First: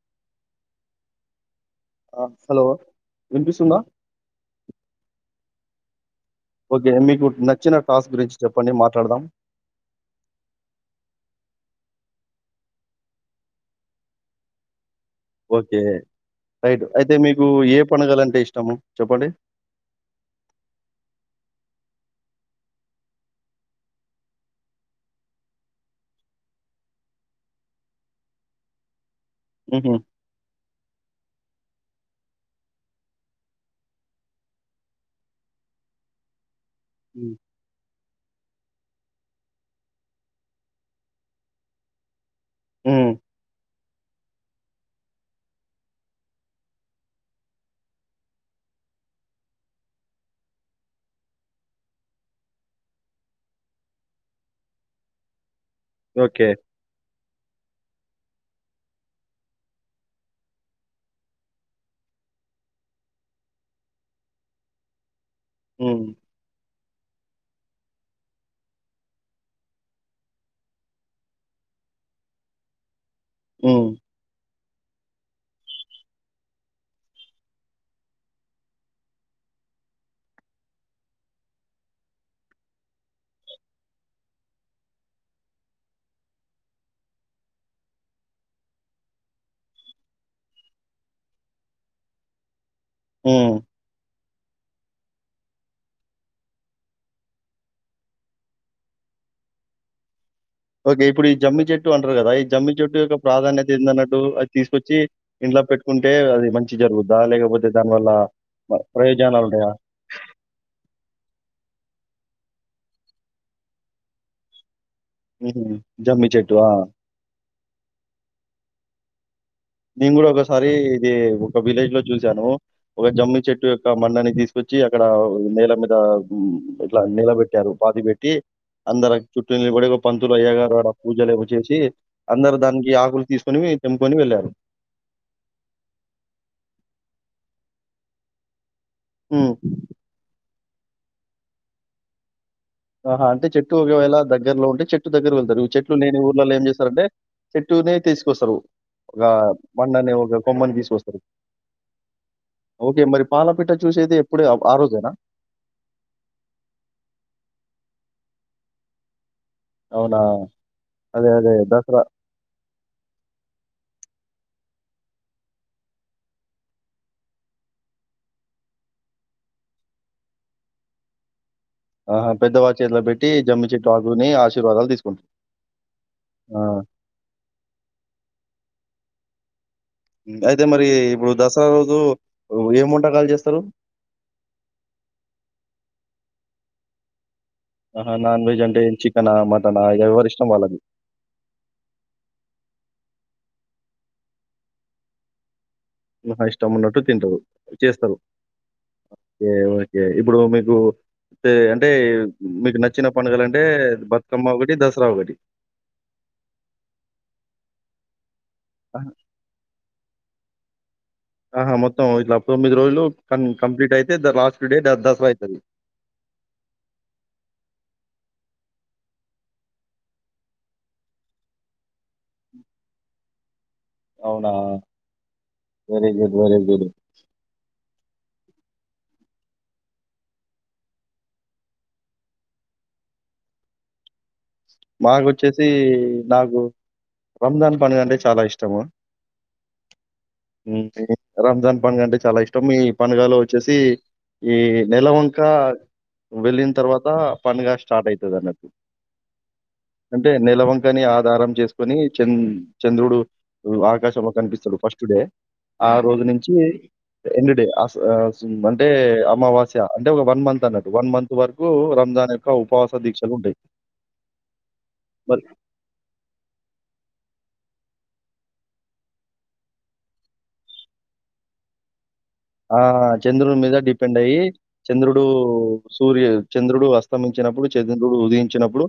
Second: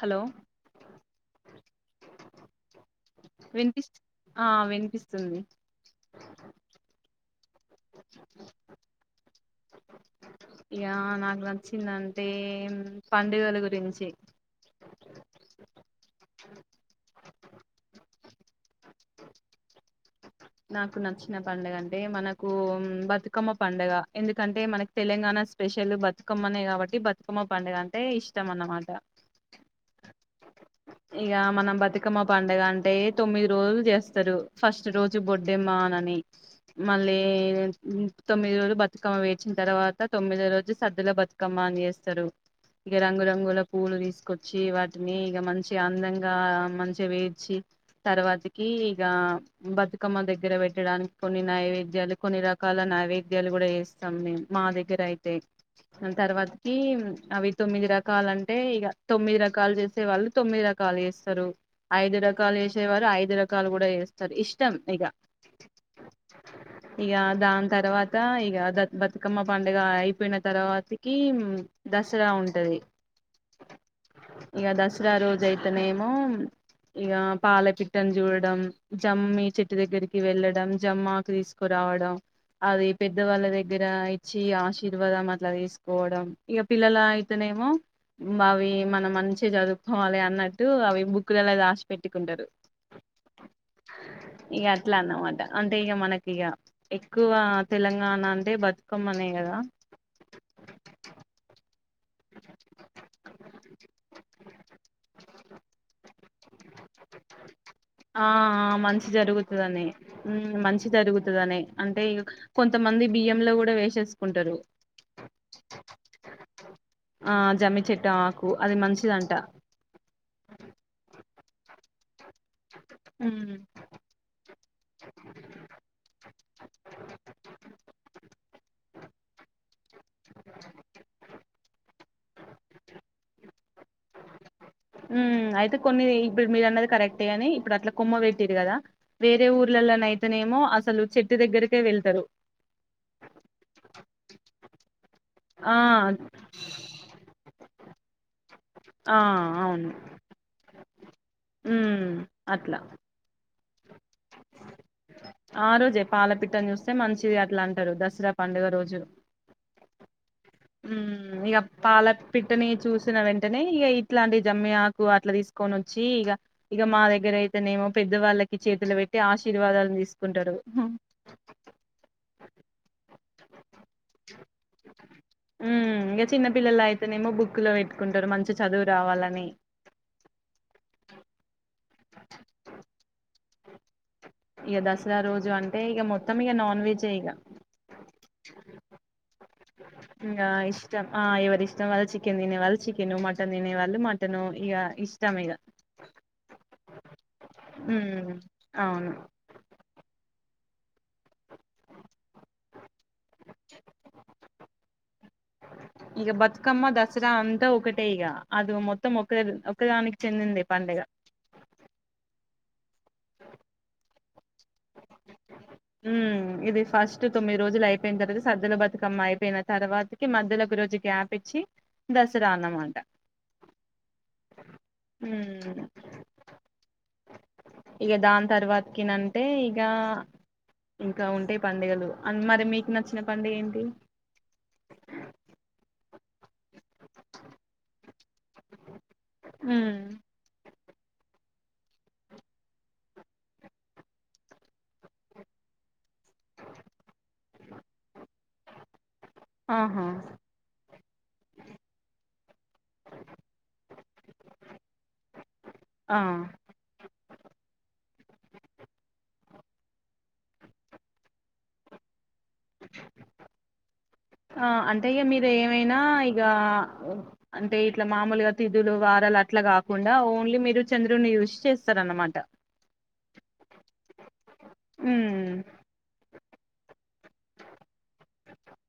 Hello. ఆ hello. వినిపిస్తుందా వినిపిస్ ఆ వినిపిస్తుంది ఓకే మీకు నచ్చిన టాస్క్ గురించి చెప్పండి మాట్లాడదాం. ఇగ నాకు నచ్చిందంటే పండుగల గురించి. ఓకే రైట్ అయితే మీకు ఏ పండగలంటే ఇష్టము చెప్పండి. నాకు నచ్చిన పండుగ అంటే మనకూ బతుకమ్మ పండుగా ఎందుకంటే మనక్ తెలంగాణ స్పెషల్ బతుకమ్మనే కాబట్టి బతుకమ్మ పండుగ అంటే ఇష్టం అన్నమాట. హు హ్మ్. ఇగ మనం బతుకమ్మ పండుగ అంటే తొమ్మిది రోజులు చేస్తరు ఫస్ట్ రోజు బొడ్డెమ్మన్ అని మళ్ళీ తొమ్మిది రోజులు బతుకమ్మ వేచిన తర్వాత తొమ్మిదో రోజు సద్దుల బతుకమ్మ అని చేస్తరు ఇగ ఉమ్ రంగురంగుల పూలు తీసుకొచ్చి వాటిని ఇక మంచి అందంగా మంచిగా వేడ్చి తర్వాతికి ఇక బతుకమ్మ దగ్గర పెట్టడానికి కొన్ని నైవేద్యాలు కొన్ని రకాల నైవేద్యాలు కూడా జెస్తాం మేము మా దగ్గర అయితే అ ఓకే తర్వాతకి అవి తొమ్మిది రకాలం అంటే ఇగ తొమ్మిది రకాలు చేసే వాళ్ళు తొమ్మిది రకాలు జెస్తరు ఐదు రకాలు వేసేవారు ఐదు రకాలు కూడా చేస్తారు ఇష్టం ఇగ ఉమ్ ఇగ దాని తర్వాత ఇగ బతుకమ్మ పండుగ అయిపోయిన తర్వాతకి దసర ఉంటది హమ్ ఇగ దస్ దుసర రోజు అయితేనేమో ఇక పాలపిట్టను చూడడం జమ్ చెట్టు దగ్గరికి వెళ్ళడం జమ్మకు తీసుకురావడం అది పెద్దవాళ్ళ దగ్గర ఇచ్చి ఆశీర్వాదం అట్ల తీసుకోవడం ఇక పిల్లల అయితేనేమో అవి మన మంచిగ చదువు హోలే అన్నట్టు అవి బుక్కులలో రాసి పెట్టుకుంటరు హమ్ ఇగ అట్ల అన్నమాట అంటే ఇగ మనకి ఇగ ఎక్కువ తెలంగాణ అంటే బతుకమ్మనే కదా ఒకే ఇప్పుడు ఈ జమ్మి చెట్ ట్టు అంటారు కదా ఈ జమ్మి చుట్టు యొక్క ప్రాధాన్యత ఏందన్నట్టు అది తీసుకొచ్చి ఇంట్లో పెట్టుకుంటే అది మంచి జరుగుద్దా లేకపోతే దాని వల్ల ఆ మంచి ప్రయోజనాల్ జరుగుతదని మ్మ్ మంచి జరుగుతదని అంటే కొంతమంది బియ్యం లో కూడా వేసేసుకుంటరు ఉమ్మ్ జమ్మీ చెట్టు ఆ ఆ జమ్మి చెట్టు ఆకు అది మంచిదంట నేను కూడ ఒకసారి ఇది ఒక విలేజ్ లో చూసాను ఒక జమ్మి మ్మ్ చెట్టు యొక్క మండనీ తీస్ వచ్చి అక్కడ నేల మీద ఇట్ల నీలబట్టారు పాతి పెట్టి అందర చుట్టూ నిలబడి పంతులు అయ్యాగారుడ పూజలేవో చేసి అందరు దానికి ఆకులు తీసుకుని తెంకోని వెళ్ళారు హమ్ అయితే కొన్ని ఇప్పుడు మీరు అన్నది కరెక్టే గాని ఇప్పుడు అట్ల కొమ్మ పెట్టిరు కదా వేరే హ్మ్. ఊర్లలలో నైతేనేమో ఆస్ అసలు చెట్టు దగ్గరికే వెళ్తరు ఆహా అంటే చెట్టు ఒకవేళ దగ్గరలో ఉంటే చెట్ చెట్టు దగ్గర వెళ్తారు ఆ చెట్లు లేనీ ఊర్లలో ఏం చేస్తారంటె టుదే తీసుకోస్తరు ఆ ఒక అవును బండని ఒక కొమ్మని తీసుకొస్తరు మ్మ్ అట్లా ఒకే మరి పాలపిట్ట చూసేది ఎప్పుడు? ఆ ఆ రోజేనా? ఆ రోజే పాలపిట్టన్ చూస్తే మంచిది అట్లాం తరు దసర పండుగ రోజు అవునా? అదే. హమ్ అదే. ఇగ దసరా పాలపిట్టని చూసిన వెంటనే ఇగ ఇట్లాంవి జమ్మి ఆక ఊ అట్లా తీసుకొని వచ్చి ఇక ఇక మా దగ్గర అయితేనేమో పెద్ద వాళ్ళకి చేతులు పెట్టీ టె ఆశీర్వాదాలను తీసుకుంటారు ఆహా పెద్ద వాళ్ చేతిలో పెట్ హమ్ ఇంక చిన్న ఆ! పిల్లలు అయితేనేమో బుక్కులో పెట్టుకుంటరు మంచి చదువు రావాలని హ్మ్. అయితే మరి ఇప్పుడు దసరా రోజు ఏం వంటకాల్ జెస్తరు ఇగ దసరా రోజు అంటే ఇగ మొత్తం ఇగ నాన్ వెజే ఇగ ఆహ నాన్ వెజ్ అంటే చికెనా మట్టన్ ఇంగ ఇష్టం ఆ ఎవరిష్టం వల్లది చికెన్ తినే వాల్ చికెను మటన్ న్ తినే వాళ్ళు మటను ఇగ ఇష్టం ఇగ ఇ హ్ నా ఇష్టం ఉన్నట్టు తింటారు చేస్తారు ఉమ్ అవును ఎఓయ్ ఎ ఇప్పుడు మీకు టే అంటే మీకు నచ్చిన ప్ పండుగలంటే బతకమ్మా ఉట్ దసరా ఒగటి ఇగ బతుకమ్మ దసరా అంతా ఒకటే ఇగ అదు ఆహా! మొత్తం ఒకె ఒకదానికి చెందిందె పండుగ తొమ్మిది రోజులు కమ్ కంప్లీట్ అయితే ద లాస్ట్ డే దసరా అయితది ఉమ్ ఇది ఫస్ట్ తొమ్మిది రోజులు అయిపోయిన తర్వాత సద్దుల బతుకమ్మ అయిపోయిన తర్వాతకి మధ్యలో ఒక రోజు గ్యాప్ ఇచ్చి దసరా అన్నమాట అవునా ఉమ్ వెరీ గుడ్ వెరీ గుడ్ ఇగ దాని తర్వాతకి నంటే ఇగ ఇంకా ఉంటాయి పండుగలు అన్ మరి మీకు నచ్చిన పండగెంటి మాకొచ్చేసి మాకు రంజాన్ పండగ అంటే చాలా ఇష్టము ఉమ్ ఉమ్ రంజాన్ పండుగ అంటే చాలా ఇష్టం ఈ పండుగలో వచ్చేసి ఈ నెలవంక వెళ్ళిన్ తర్వాత పండగ స్టార్ట్ అయితది అన్నట్టు ఆహా అంటే నేలవంకని ఆధారం చేసుకొని చెన్ చంద్రుడు ఆకాశంలో కనిపిస్తడు ఫస్ట్ డే ఆ రోజు నుంచి ఎండ్ డే ఆస్ స్ అంటే అమావాస్య అంటే ఒ వన్ మంత్ అన్నట్టు వన్ మంత్ వరకు రంజానే ఉప ఉపవాస దీక్షలు ఉంటాయి ఆ అంటె ఇగ మీరు ఏమైనా ఇగ అంటే ఇట్లా మామూలుగా తిథులు వారాలు అట్లా కాకుండా ఓన్లీ మీరు చంద్రుని చూసి చేస్తార్ అన్నమాట ఆహ చంద్రున్ మీదక్ డిపెండ్ అయ్యి చంద్రుడు ఉమ్ సూర్య చంద్రుడు అస్తమించినప్పుడు చంద్రుడు ఉదయించ్ వచ్చినప్పుడు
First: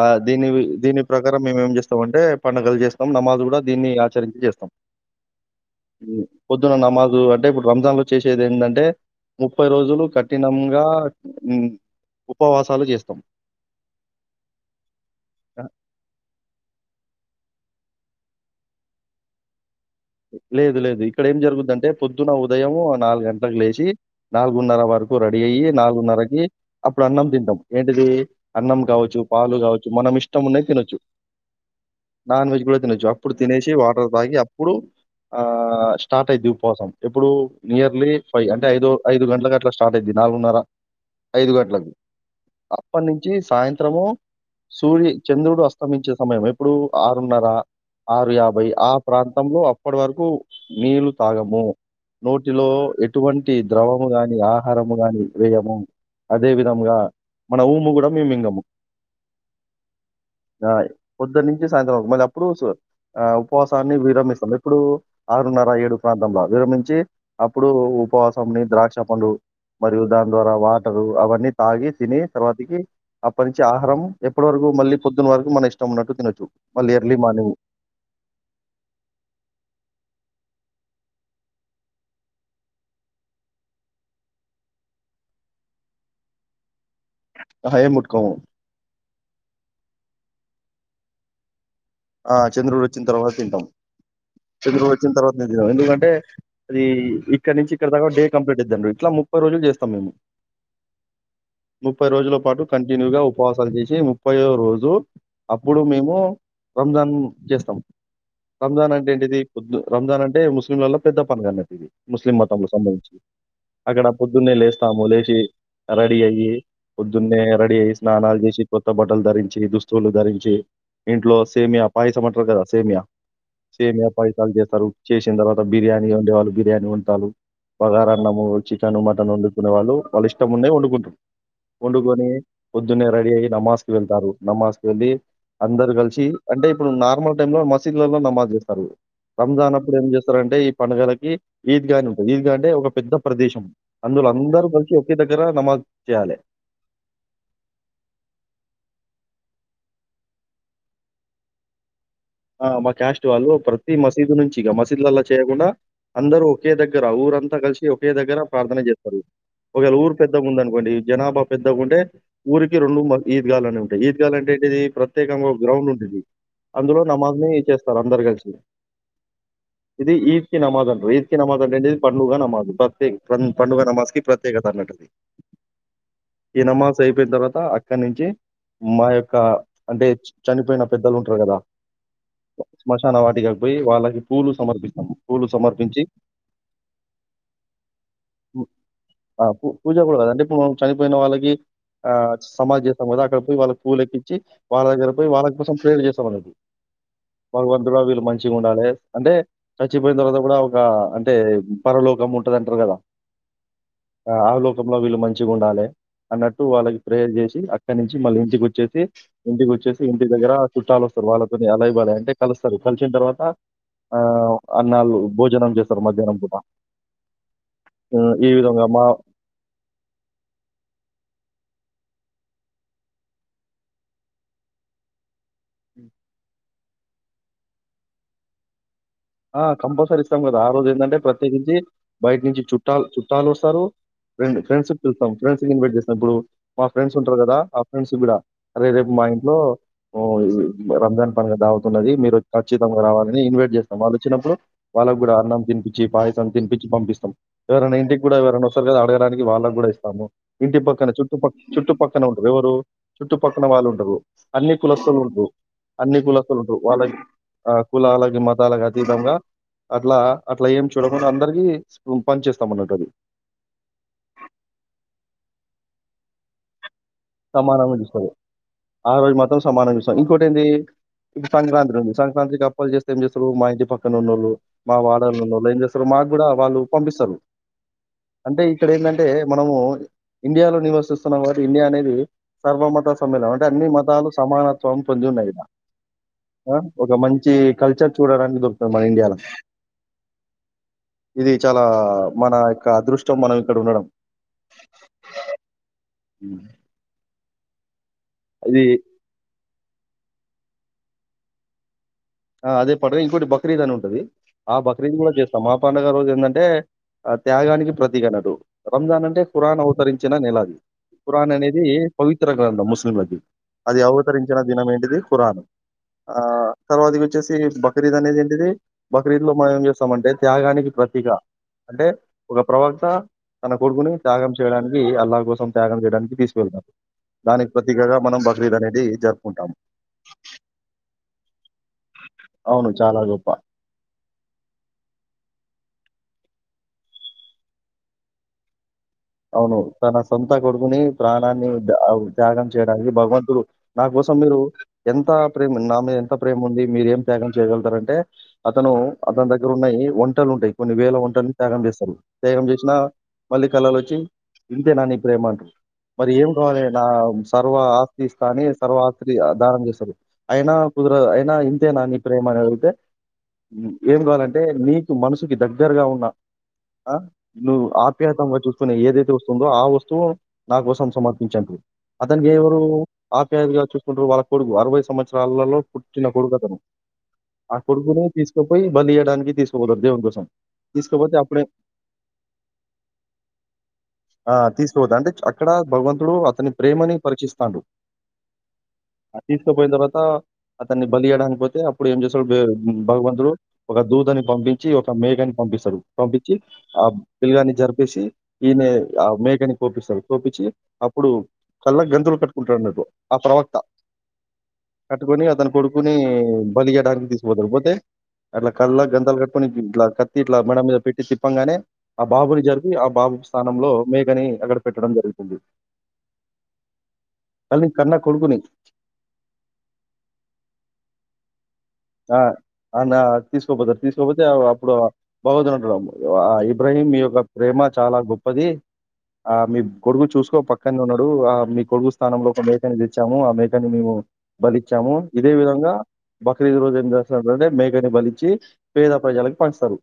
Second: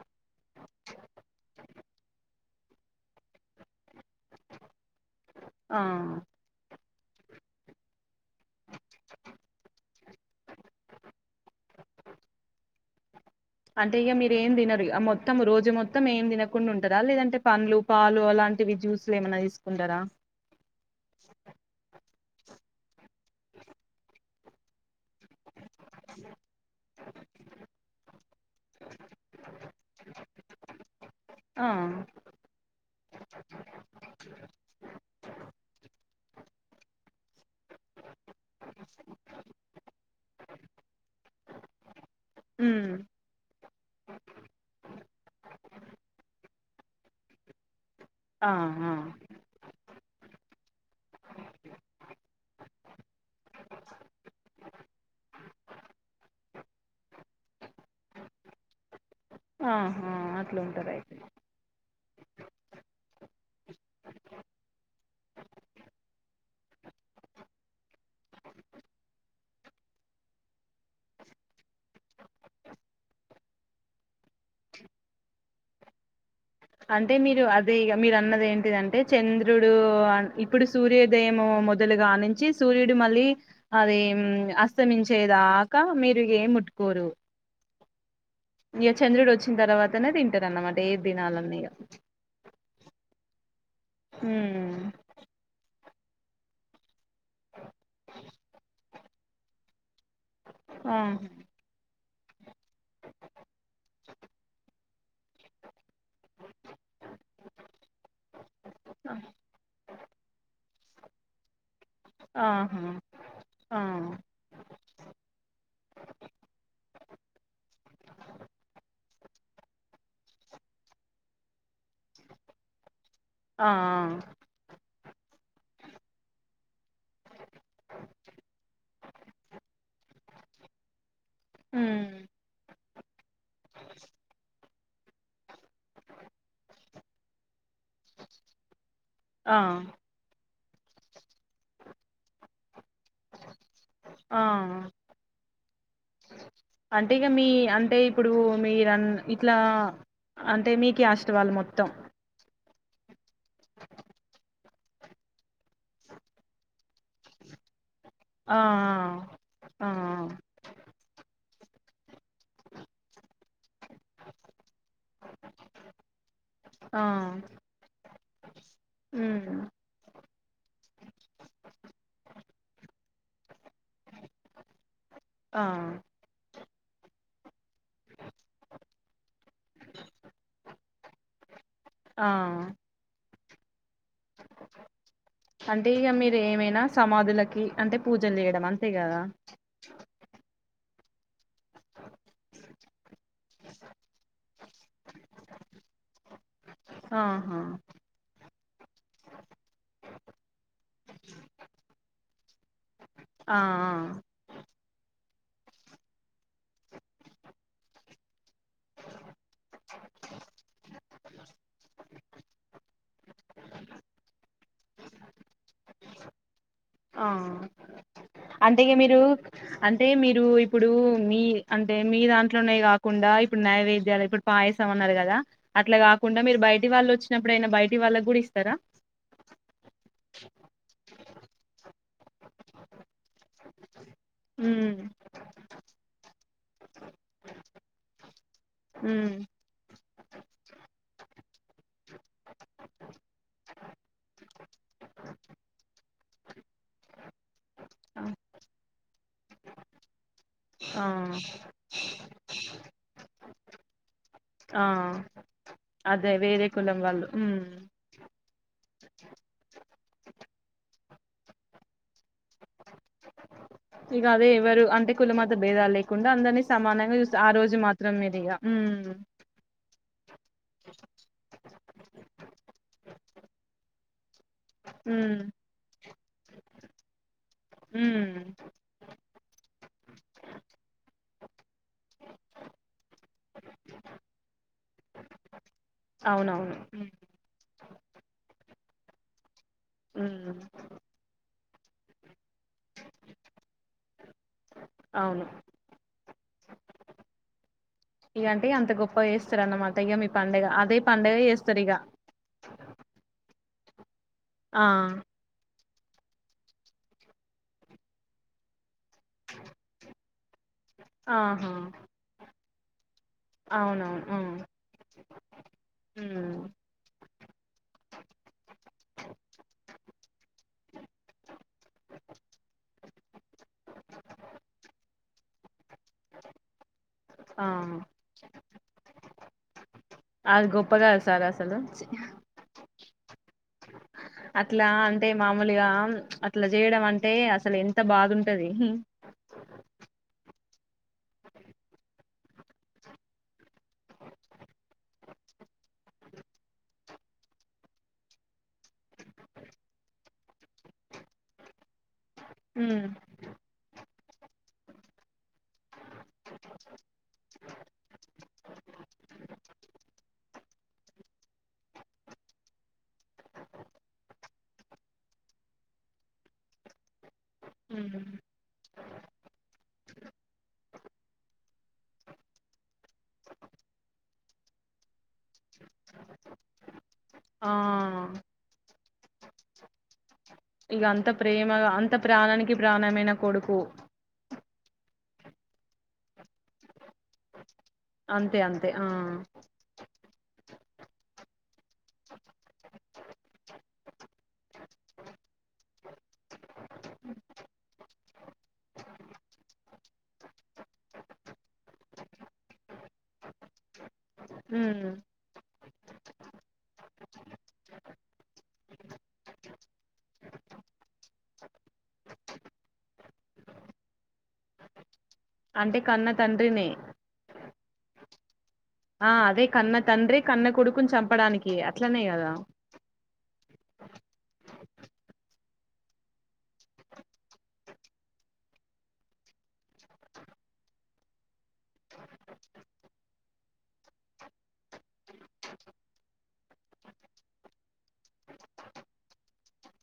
ఆ దీని దీని ప్రకారం మేమేం చేస్తాం అంటే పండుగలు చేస్తాం నమాజ్ కూడా దీన్ని ఆచరించి చేస్తం ఆ ఉ పొద్దున నమాజ్ ఉ అంటే ఇపుడు రంజాన్లు చేసేది ఏందంటే ముప్పై రోజులు కఠినంగా ఉ ఉపవాసాలు చేస్తాం అంటే ఇగ మీరు ఏం తినరిగ మొత్తం ఆ, రోజు మొత్తం ఏం తినకుండా ఉంటారా లేదంటే పండ్లు పాలు అలాంటివి జ్యూసులు ఏమన్నా తిస్ లేదు లేదు ఇక్కడ ఏం జరుగుద్దంటే పొద్ న్న ఉదయం నాలుగు గంట్లకు లేసి నాలుగున్నర వరకు రెడీ అయ్యి నాలుగున్నరకి అప్పుడు అన్నం తింటాం ఏంటిది అన్నం కావచ్చు పాలు కావచ్చు మనం ఇష్టం ఉన్నాయి తినొచ్చు ఆ నాన్ వెజ్ కూడా తినొచ్చు అప్పుడు తినేసి వాటర్ తాగి అప్పుడు ఆ స్టార్ట్ అయిది ఉ కోసం ఎప్పుడు నియర్లీ ఫైవ్ అంటే ఐదో ఐదు గంటలలకు అట్లా స్టార్ట్ అయింది నాలుగున్నర ఐదు గంటలకు ఉమ్ అప్పటి నుంచి సాయంత్రము సూర్య చంద్రుడు అస్తమించే సమయం ఎప్పుడు ఆరున్నర ఆరు యాభై ఆ ప్రాంతంలో మకు నీళ్లు తాగము నోటిలో ఎటువంటి ద్రవము గాని ఆహారము గాని వేయము అదే విధముంగా మన ఊము కూడా మింగము ఆహా అట్లు ఆ! ఉంటరయితే పొద్దున్న నుంచి సాయంత్రం వరకు. మళ్ళీ అప్పుడు ఆ ఉపవాసాన్ని విరమిస్తంది ఎప్పుడు ఆరున్నార ఏడు ప్రాంతంలో విర నుించి అప్పుడు ఉపవాసంని ద్రాక్ష పండు మరియు దాని ద్వారా వాటరు అవన్నీ తాగి తిని తర్వాతికి అప్పటి నుంచి ఆహారం ఎప్పటి వరకు మళ్ళీ పొద్దున్న వరకు మన ఇష్టం ఉన్నట్టు తినొచ్చు మళ్ళీ అంటే ఎర్లీ మీరు మార్నింగ్ అదే ఇ మీరు అన్నది ఏంటిదంటే చెంద్ ద్రుడు ఇప్పుడు సూర్యోదయం మొదలుగానించి సూర్యుడు మళ్ళీ అది అస్తమించేదాక మీరు ఏముట్కోరు అయే ముట్కోము ఇక చంద్రుడు వచ్చిన తర్వాతనే తింటారు అన్నమాట ఏదినాలన్నా ఇగ ఆ చంద్రుడు వచ్చిన తర్వాత తింటాం చంద్రుడు ఉమ్ వచ్చిన తర్వాతే తింటాం ఎందుకంటే అంటే అది ఇక్కడ నుంచి ఇక్కడ దాకా డే కంప్లీట్ ఇద్దండ ఇట్లా ముప్పై రోజులు చేస్తాం మేము ఆ ముప్పై రోజుల పాటు కంటిన్యూగా ఉపవాసాలు చేసి ముప్పై రోజు అప్పుడు మేము ఓ రంజాన్ చేస్తాం రంజాన్ అంటే ఏంటిది కొద్ రంజాన్ అంటే ముస్లింలలా పెద్ద పండగన్నట్లిది ముస్లిం మతలకు ఆహా సంబంధించి ఆ అక్కడ పొద్దున్నే లేస్తాము లేచి రెడీ అయ్యి పొద్దున్నే రెడీ అయ్యి స్నానాలు చేసి కొత్త బట్ట టలు ధరించి దుస్తులు ధరించి ఇంట్లో సేమియా పాయసమంటారు కదా సేమయా ఆ ఆ సేమియా పాయసాలు చేస్తారు చేసిన తర్వాత బిర్యానీ వండేవాళ్ళు బిర్యానీ వంటారు బగార అన్నము చికెన్ మటన్ వండుకునే వాళ్ళు వాళ్ళు ఇష్టమున్నఎయిర్ వండుకుంటారు ఉమ్ వండుకని పొద్దున్నే రెడి అయి నమాజ్ కు వెళ్తారు నమాజ్ వెళ్ళి అందరు కలిసి అంటే ఇప్పుడు నార్మల్ టైమ్ లో మస్ చిర్లలో నమాజ్ చేస్తారు ఆ రంజాన్ అప్పుడు ఏం చేస్తారంటే పండగలకి ఈద్ గాని ఉంటుంది ఈద్ గా అంటే ఒక పెద్ద ప్రదేశం అందులో ఆ అందరు కలిసి ఒకే దగ్గర నమాజ్ చేయాలె. అంటే ఇక మీ అంటే ఇప్పుడు మీరన్ ఇప్ ఇట్లా అంటే మీ క్యాస్ట్ వాళ్ళు మొత్తం ఆ మా క్యాస్ట్ వాళ్ళు ప్రతి మసీదు నుంచి ఇగ మసీదులల్ల చేయకుండా అందరూ ఒకే దగ్గర ఊరంతా కలిసి ఓ ఒకే దగ్గర ఆ ప్రార్థన చేస్తారు ఆ ఒకవేళ ఊరు పెద్దగుందనుకోండి జనాభా పెద్దగా ఉంటే ఊరికి రెండు మ ఈద్గా అనే ఉంటాయి ఈద్గాలు అంటే ఏంటిది ప్రత్యేకంగా ఒక గ్రౌండ్ ఉండిద్ది ఆ నమాజ్ ని చేస్తారు అందరు కలిసి ఉమ్ ఇది ఈద్ కి నమాజ్ అంటారు ఈద్ కి నమాజ్ అంటే ఏంటిది పండుగా నమాజ్ బట్ టిఫన్ పండుగ నమాజ్ కి ప్రత్యేకత అన్నట్టు ఆది ఆ ఈ నమాజ అయిపోయిన తర్వాత అక్కడి నుంచి మా యొక్క అంటే చనిపోయిన పెద్దలు ఉంటారు కదా ఆ స్మశాన వాటిక పోయి వాళ్లకి పూలు సమర్పిస్తాం పూలు అంటే సమర్పించి ఇక మీరు ఏమైనా సమాధులకి అంటే పూజలు చేయడం అంతే కదా పూ పూజ కూడా కాదు ఇప్పుడు మనం చనిపోయిన వాళ్ళకి ఆ సమాధి చేస్తాం కదా అక్కడ పోయి వాళ్ళకి పూలు ఎక్కించి వాళ్ళ దగ్గర పోయి వాళ్ళ కోసం ప్లేయర్ చేస్తాం అన్నట్టు ఆహా భగవంతుడా వీళ్ళు మంచిగా ఉండాలే అంటే చచ్చిపోయిన తర్వాత కూడా ఒక అంటే పరలోకం ఉంటదని కదా ఆ ఆ ఆ లోకంలో వీళ్ళు మంచి మంచి గుండాలే అన్నట్టు వాళ్ళకి ప్రేయర్ చేసి అక్క నుంచి మళ్ళీ ఇంటికి వచ్చేసి ఇంటికి వచ్చేసి ఇంటి దగ్గర చుట్టాలు వస్తారు వాళ్ళ కొన్ని అలైబాలు అంటే కలుస్తారు కలిసిన తర్వాత ఆ అన్నాళ్ళు భోజనం చేస్తారు మధ్యాహ్నం పూట ఆ హ్మ్. ఈ విధంగా అంతేగా మా మీరు అంటే మీరు ఇప్పుడు మీ అంట్ అంటే మీ దాంట్లోనే కాకుండా ఇప్పుడు నైవేద్యాల ఇప్పుడు పాయసం అన్నారు కదా అట్లా కాకుండా మీరు బయటి వాళ్ళు వచ్చినప్పుడయినా బయటి వాళ్ళకి కూడా ఇస్తారా! గించి బయట నుంచి చుట్టాలు చుట్టాలు వస్తారు ఫ్రెండ్ ఫెండ్స్ ఉమ్ ని పిలుస్తాం ఫ్రెండ్స్ నీ ఇన్వైట్ చేసినప్పుడు మా ఫ్రెండ్స్ ఉంటారు కదా ఆ ఫ్రెండ్స్ కూడా అదే రేపు మా ఉమ్ ఇంట్లో ఓ ఈ రంజాన్ పండుగ దావత్ ఉన్నది మీరు ఖచ్చితంగా రావాలని ఇన్వైట్ చేస్తారు. వాళ్ళు వచ్చినప్పుడు వాళ్ళకు కూడా అన్నం తినిపించి పాయసాన్ని తినిపించి పంపిస్తాం. ఎవరైనా ఇంటికి కూడా ఆ ఎవరైనా వస్తారు కదా అడగడానికి వాళ్ళకి కూడా ఇస్తాము. ఇంటి పక్కన చుట్టుపక్క చుట్టుపక్క పక్క వారు ఎవరు చుట్టుపక్కన వాళ్ళు ఉంటారు. అన్ని ఆ కులస్తులు ఉండరు అన్ని అదే కులస్తులు వేరే ఉండరు కులం వాళ్ళకి వాళ్ళు ఉమ్ ఆ కులాలకి మతాలకి వాళ్ళకి అతీతంగా అట్లా అట్లా ఏం చూడకుండా అందరికి పనిచేస్తాం అన్నట్టు అది ఇగా అదే ఎవరు అంటే కుల మత భేదాలు లే కుండా అందరిని సమానం సమానంగా చూసుకోవాలి ఆ రోజు మాత్రం సమానంగా చూస్తాం ఇంకోటి ఏంటి ఇప్పుడు సంక్రాంతి ఉంది సంక్రాంతికి అప్పలు చేస్తే ఏం చేస్తారు మా ఇంటి పక్కన ఉన్నో ళ్ళు మా వాడాల ఉమ్ ఉండళ్ళు ఏం చేస్తారు మాకు కూడా వాళ్ళు పంపిస్తారు ఉమ్ అంటే ఇక్కడ ఏంటంటే మనము ఇండియాలో నివాసిస్తున్న వారు ఇండియా అనేది సర్వ మత సమ్మేళనం అంటే అన్ని మతాలు సమానత్వం పొంది ఉన్నాయి ఈడ అవునవును ఆ ఒక మంచి కల్చర్ చూడడానికి దొరుకుతది మన ఇండియాల ఊ చాలా మన యొక్క అదృష్టం మనం ఇక్కడ ఉండడం అవును ఉ ఇండియాని అంత గొప్ప చేస్తారు అన్నమా తేగా మీ పండగ అదే పండగ చేస్తరిగా ఆ అదే పండగ ఇంకోటి బక్రీద్ అని ఉంటది ఆ బక్రీద్ కూడా చేస్తాం మా పండుగ రోజు ఏందంటే ఆ త్యాగానికి ప్రతీక అనట్టు రంజాన్ అంటే ఖరాన్ అవతరించిన నెల అది కురాన్ ఆహా అనేది పవిత్ర అంటరంట ముస్లింలకి అది అవునవును అవతరించిన ఆ దినం ఏంటిది ఖురాన్ ఆ ఉమ్ తర్వాత బక్రీద్ అనేది ఏంటిది బక్రీద్ లో మనం ఏం చేస్తామంటే త్యాగానికి ప్రతీక అంటే ఒక ప్రవక్త తన కొడుకుని త్యాగం చేయడానికి అల్లా కోసం త్యాగం చేయడానికి తీసుకువేళ్తం ఆ దానికి ప్రతీకగా మనం బక్రీద్ అనేది జరుపుకుంటాము అది గొప్ప కాదు సార్ అసలు అవును చాలా గొప్ప అట్లా అంటే మామూలుగా అట్లా చేయడం అంటే అసలు ఎంత బాదుంటది అవును తన సొంత కొడుకుని ప్రాణాన్ని త్యాగం చేయడానికి భగవంతుడు నా కోసం మీరు ఎంత ప్రేమ నా మీద ఎంత ప్రేమ ఉంది మీరేం త్యాగం చేయగలుగుతారంటే అతను అతని దగ్గర ఉన్నయి ఒంటెలు ఉంటాయి కొన్ని వేల ఒంటెల్ని త్యాగం చేస్తారు తేగం చేసినా ఉమ్ మళ్ళీ కళలో వ చ్చి ఇంతేనా నీ ప్రేమ మరి ఏం కావాలే నా సర్వ ఆస్తి ఇస్తా అని సర్వ ఆస్తి దానం చేస్తారు అయినా కుదరదు అయినా ఇంతేనా నీ ప్రేమ అని అడుగుతే ఏం కావాలంటే నీకు మనసుకి దగ్గరగా ఉన్నా ను ఉమ్ ఆప్యాయతంగా చూ ఏదైతే వస్తుందో ఆ వస్తువు నా కోసం సమర్పించు అంటడు అతనికి ఎవరు ఆప్యాయంగా చూసుకుంటురు వాళ్ళ కొడుకు అరవై సంవత్సరాలలో పుట్టిన కొడుకు అతను ఆ కొడుకును తీస్ పోయి బలి ఇయ్యడానికి తీసుకుపోతాడు దేవుని కోసం ఇగ అంత తీసుకుపోతే అప్పుడే ప్రేమ అంత ప్రాణానికి ప్రాణమైన కొడుకు ఆ తీసుకోవదు అంటే అక్కడ భగవంతుడు అతని ప్రేమని పరీక్షిస్తాండు అంతే అంతే ఆ తర్వాత అతన్ని బలియడానికి పోతే అప్పుడు ఏం చేస్తాడు భగవంతుడు ఒక దూతని పంపించి ఒక మేకని పంపిస్తాడు పంపించి ఆ పిల్గాన్ని జరిపేసి ఈయనే ఆ మేకని కోపిస్తాడు కోపించి అప్పుడు కళ్ళ గంతులు కట్టుకుంటాడు అన్నటు ఆ ప్రవక్త ఉమ్ కట్టుకొని అతను కొడుకుని బలి ఇయడానికి తీసుపోతాడు పోతే అట్లా కళ్ళ గంతలు కట్టుకొని ఇట్లా కత్తి ఇట్లా మెడ మీద పెట్టి తిప్పంగానే ఆ బాబుని జరిపి బాబు స్థానంలో మేకని అక్కడ పెట్టడం జరిగింది అంటే కన్న తండ్రినే అల్ని కన్నా కొడుకుని ఆ అదే కన్న తండ్రి కన్న కొడుకుని చంపడానికి అట్లనే ఆ! కదా ఆ! నా తీసుకోపోతారు తీసుకోపోతే అప్పుడు బాగోద్ని అంటడు ఆ ఇబ్రాహీం మీ యొక్క ప్రేమ చాలా గొప్పది ఆ మీ కొడుకు చూస్కో పక్కనే ఉన్నాడు ఆ మీ కొడుగు స్థానంలో ఒక మేకని తెచ్చాము ఆ మేకని మేము బలిచ్చాము ఇదే విధంగా ఖరీదు రోజు ఏం చేస్తున్నారుంటే మేకని బలించి పేద ప్రజలకు పంచస్తారు